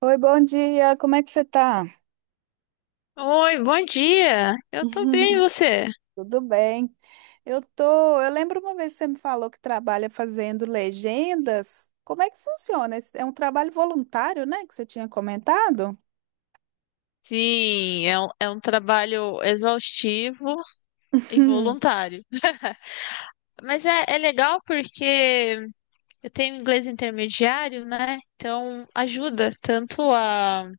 Oi, bom dia. Como é que você tá? Oi, bom dia. Eu tô bem, e você? Tudo bem? Eu lembro uma vez que você me falou que trabalha fazendo legendas. Como é que funciona? É um trabalho voluntário, né, que você tinha comentado? Sim, é um trabalho exaustivo e voluntário. Mas é legal porque eu tenho inglês intermediário, né? Então ajuda tanto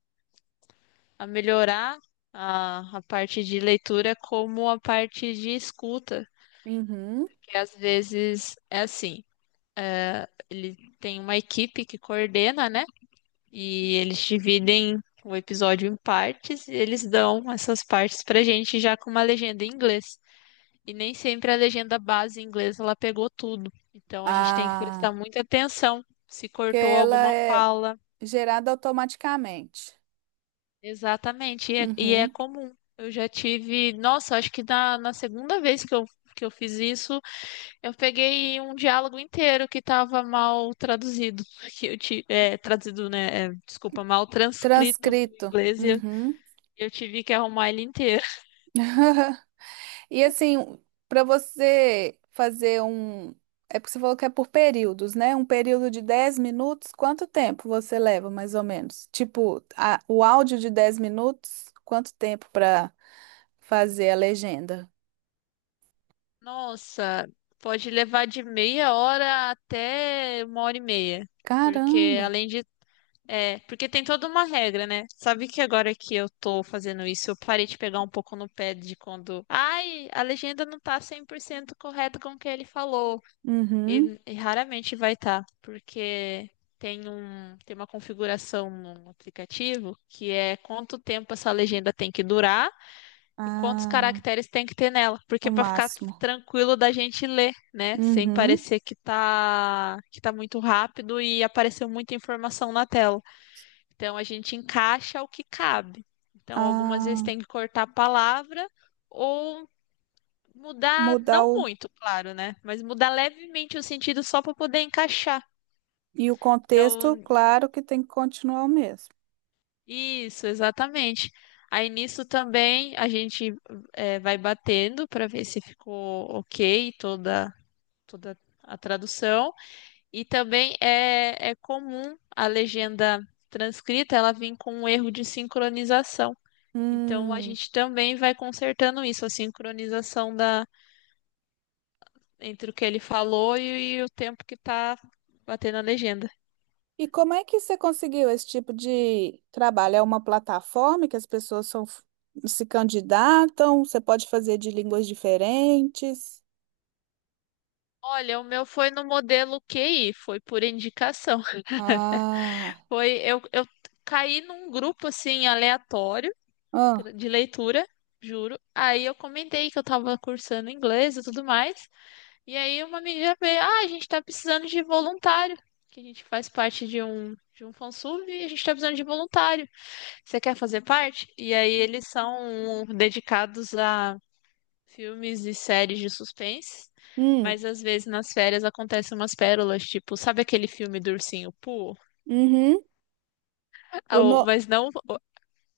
a melhorar a parte de leitura como a parte de escuta, Uhum. que às vezes é assim. Ele tem uma equipe que coordena, né? E eles dividem o episódio em partes e eles dão essas partes pra gente já com uma legenda em inglês. E nem sempre a legenda base em inglês ela pegou tudo. Então a gente tem que prestar Ah, muita atenção se porque cortou ela alguma é fala. gerada automaticamente. Exatamente. E é Uhum. comum. Eu já tive. Nossa, acho que na segunda vez que eu fiz isso, eu peguei um diálogo inteiro que estava mal traduzido. Que eu ti- é, Traduzido, né? Desculpa, mal transcrito para o Transcrito. inglês e Uhum. eu tive que arrumar ele inteiro. E assim, para você fazer um. É porque você falou que é por períodos, né? Um período de 10 minutos, quanto tempo você leva, mais ou menos? Tipo, o áudio de 10 minutos, quanto tempo para fazer a legenda? Nossa, pode levar de meia hora até uma hora e meia. Porque Caramba! além de. É, porque tem toda uma regra, né? Sabe que agora que eu tô fazendo isso, eu parei de pegar um pouco no pé de quando. Ai, a legenda não tá 100% correta com o que ele falou. Uhum. E raramente vai estar. Tá, porque tem uma configuração no aplicativo que é quanto tempo essa legenda tem que durar. E quantos Ah, caracteres tem que ter nela? o Porque para ficar máximo. tranquilo da gente ler, né? Sem Uhum. parecer que tá muito rápido e apareceu muita informação na tela. Então a gente encaixa o que cabe. Então algumas vezes Ah, tem que cortar a palavra ou mudar, mudar não o. muito, claro, né? Mas mudar levemente o sentido só para poder encaixar. E o contexto, Então, claro que tem que continuar o mesmo. isso, exatamente. Aí nisso também a gente vai batendo para ver se ficou ok toda a tradução. E também é comum a legenda transcrita ela vir com um erro de sincronização. Então a Hum. gente também vai consertando isso, a sincronização da entre o que ele falou e o tempo que está batendo a legenda. E como é que você conseguiu esse tipo de trabalho? É uma plataforma que as pessoas se candidatam? Você pode fazer de línguas diferentes? Olha, o meu foi no modelo QI, foi por indicação. Ah, Foi eu caí num grupo assim aleatório ah, de leitura, juro. Aí eu comentei que eu estava cursando inglês e tudo mais. E aí uma amiga veio, ah, a gente tá precisando de voluntário, que a gente faz parte de um fansub e a gente tá precisando de voluntário. Você quer fazer parte? E aí eles são dedicados a filmes e séries de suspense, hum, mas às vezes nas férias acontecem umas pérolas, tipo, sabe aquele filme do Ursinho Pooh? uhum. O no... Mas não o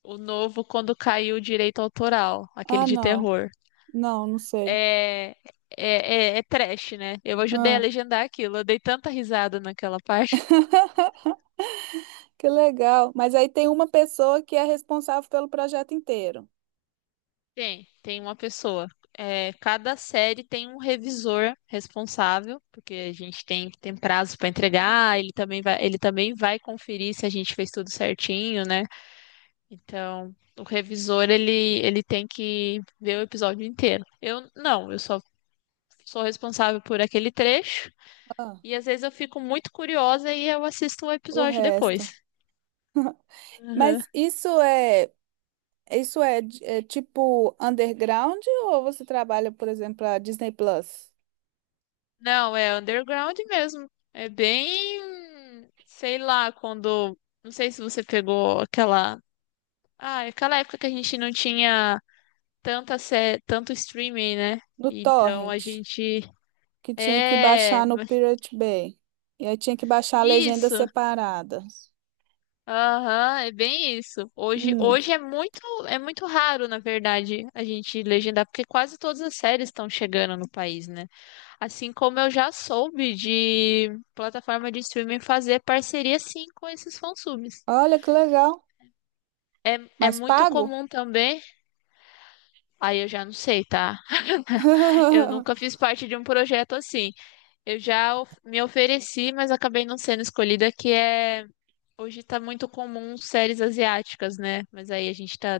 novo quando caiu o direito autoral, aquele Ah, de não, terror. não, não sei. É, é trash, né? Eu ajudei a Ah. legendar aquilo, eu dei tanta risada naquela parte. Que legal. Mas aí tem uma pessoa que é responsável pelo projeto inteiro. Tem, tem uma pessoa. É, cada série tem um revisor responsável, porque a gente tem prazo para entregar, ele também vai conferir se a gente fez tudo certinho, né? Então, o revisor, ele tem que ver o episódio inteiro. Eu não, eu só sou responsável por aquele trecho, Ah, e às vezes eu fico muito curiosa e eu assisto o o episódio resto. depois. Mas isso é. Isso é, é tipo underground ou você trabalha, por exemplo, a Disney Plus? Não, é underground mesmo. É bem, sei lá, quando. Não sei se você pegou aquela. Ah, aquela época que a gente não tinha tanta sé... tanto streaming, né? No Então a Torrent, gente. que tinha que É, baixar no Pirate Bay. E aí tinha que baixar a legenda isso. separada. Aham, é bem isso. Hum, Hoje é muito raro, na verdade, a gente legendar, porque quase todas as séries estão chegando no país, né? Assim como eu já soube de plataforma de streaming fazer parceria sim com esses fansubs. olha que legal. É Mas muito pago? comum também, aí eu já não sei, tá? Eu nunca fiz parte de um projeto assim. Me ofereci, mas acabei não sendo escolhida, que é hoje tá muito comum séries asiáticas, né? Mas aí a gente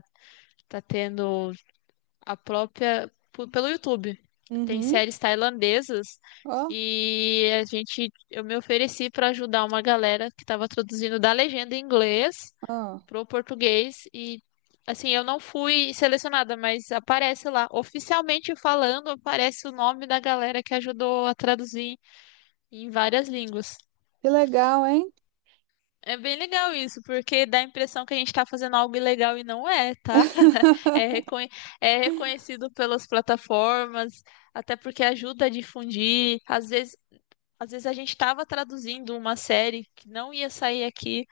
tá tendo a própria. Pelo YouTube. Tem Uhum. séries tailandesas Ó, e a gente. Eu me ofereci para ajudar uma galera que estava traduzindo da legenda em inglês ó. pro português e. Assim, eu não fui selecionada, mas aparece lá. Oficialmente falando, aparece o nome da galera que ajudou a traduzir em várias línguas. Que legal, hein? É bem legal isso, porque dá a impressão que a gente está fazendo algo ilegal e não é, tá? É, reconhe- é reconhecido pelas plataformas, até porque ajuda a difundir. Às vezes a gente estava traduzindo uma série que não ia sair aqui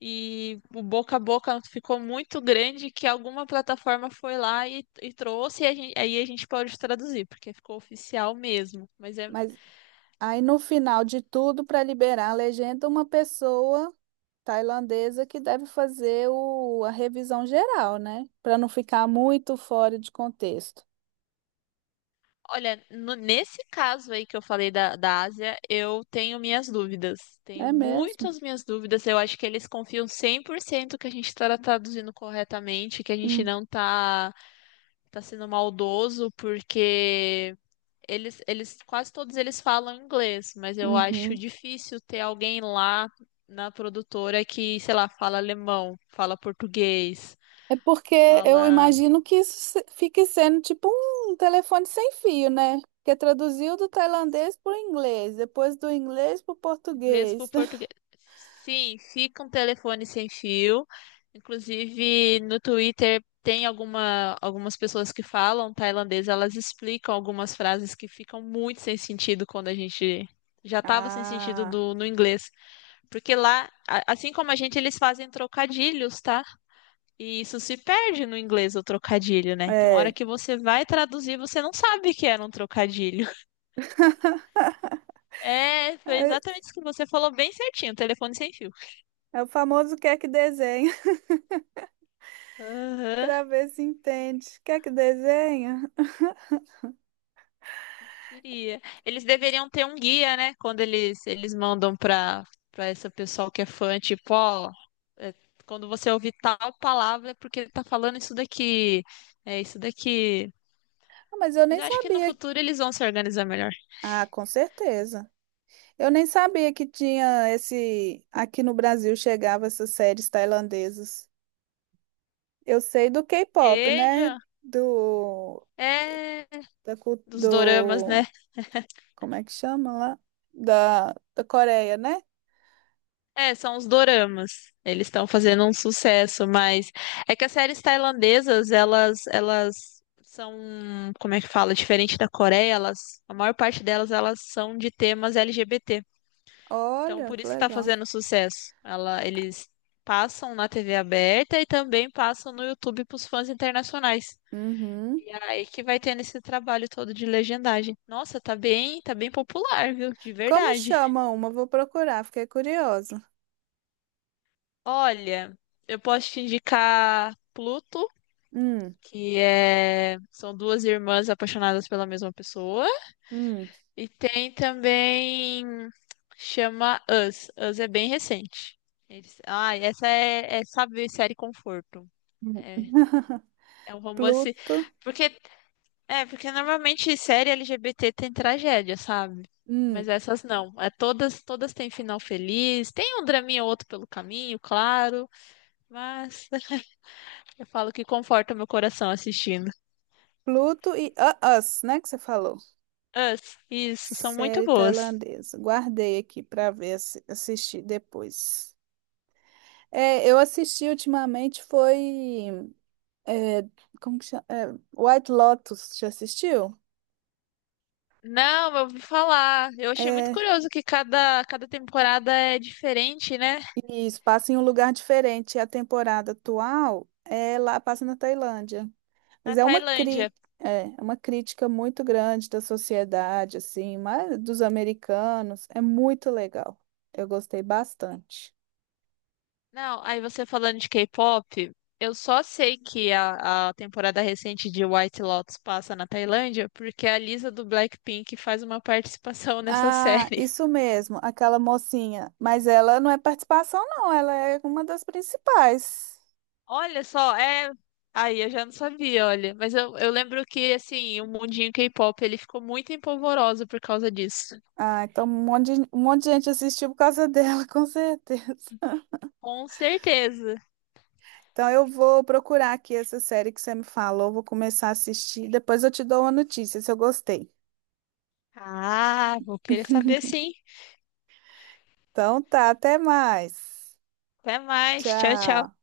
e o boca a boca ficou muito grande que alguma plataforma foi lá e trouxe e a gente, aí a gente pode traduzir, porque ficou oficial mesmo. Mas é Mas aí no final de tudo, para liberar a legenda, uma pessoa. Tailandesa que deve fazer o, a revisão geral, né? Para não ficar muito fora de contexto. olha, nesse caso aí que eu falei da Ásia, eu tenho minhas dúvidas. Tenho É mesmo? muitas minhas dúvidas. Eu acho que eles confiam 100% que a gente está traduzindo corretamente, que a gente Hum, não tá sendo maldoso, porque quase todos eles falam inglês, mas eu acho uhum. difícil ter alguém lá na produtora que, sei lá, fala alemão, fala português, É porque eu fala imagino que isso fique sendo tipo um telefone sem fio, né? Porque traduziu do tailandês para o inglês, depois do inglês para o inglês para o português. português. Sim, fica um telefone sem fio. Inclusive, no Twitter tem algumas pessoas que falam tailandês, elas explicam algumas frases que ficam muito sem sentido quando a gente já estava sem sentido Ah, no inglês. Porque lá, assim como a gente, eles fazem trocadilhos, tá? E isso se perde no inglês, o trocadilho, né? Então, a hora é. que você vai traduzir, você não sabe que era um trocadilho. É, foi É, exatamente isso que você falou, bem certinho, telefone sem fio. é o famoso quer que desenha, Aham, para ver se entende. Quer que desenha? preferia. Eles deveriam ter um guia, né? Quando eles mandam pra esse pessoal que é fã, tipo, ó, é, quando você ouvir tal palavra é porque ele tá falando isso daqui, é isso daqui. Ah, mas eu Mas nem eu acho que no sabia. futuro eles vão se organizar melhor. Ah, com certeza. Eu nem sabia que tinha esse. Aqui no Brasil chegava essas séries tailandesas. Eu sei do K-pop, né? Chega! Do. É, Da, do. dos doramas, né? Como é que chama lá? Da, da Coreia, né? É, são os doramas. Eles estão fazendo um sucesso, mas é que as séries tailandesas, elas são, como é que fala, diferente da Coreia, elas, a maior parte delas, elas são de temas LGBT. Então, Olha, por que isso que tá legal. fazendo sucesso. Ela, eles passam na TV aberta e também passam no YouTube pros fãs internacionais. Uhum. E é aí que vai tendo esse trabalho todo de legendagem. Nossa, tá bem popular, viu? De Como verdade. chama uma? Vou procurar, fiquei curiosa. Olha, eu posso te indicar Pluto Hum, que é são 2 irmãs apaixonadas pela mesma pessoa. hum, E tem também chama Us. Us é bem recente. Ah, essa é sabe, série conforto. hum. É, é um romance Pluto. porque é porque normalmente série LGBT tem tragédia, sabe? Hum. Mas essas não. É todas têm final feliz. Tem um draminha ou outro pelo caminho, claro, mas eu falo que conforta meu coração assistindo. Pluto e Us, né? Que você falou. Us, isso, são muito Série boas. tailandesa. Guardei aqui para ver assistir depois. É, eu assisti ultimamente foi é, como que chama? É, White Lotus, já assistiu? Não, eu ouvi falar. Eu achei muito É, curioso que cada temporada é diferente, né? isso, passa em um lugar diferente. A temporada atual é lá, passa na Tailândia. Mas Na é uma cri Tailândia. é, é uma crítica muito grande da sociedade, assim, mas dos americanos. É muito legal. Eu gostei bastante. Não, aí você falando de K-pop, eu só sei que a temporada recente de White Lotus passa na Tailândia porque a Lisa do Blackpink faz uma participação nessa Ah, série. isso mesmo, aquela mocinha. Mas ela não é participação, não, ela é uma das principais. Olha só, é. Aí eu já não sabia, olha. Mas eu lembro que, assim, o mundinho K-pop ele ficou muito empolvoroso por causa disso. Ah, então um monte de gente assistiu por causa dela, com certeza. Com certeza. Então eu vou procurar aqui essa série que você me falou, vou começar a assistir, depois eu te dou uma notícia se eu gostei. Ah, vou querer saber sim. Então tá, até mais. Até mais. Tchau, tchau. Tchau.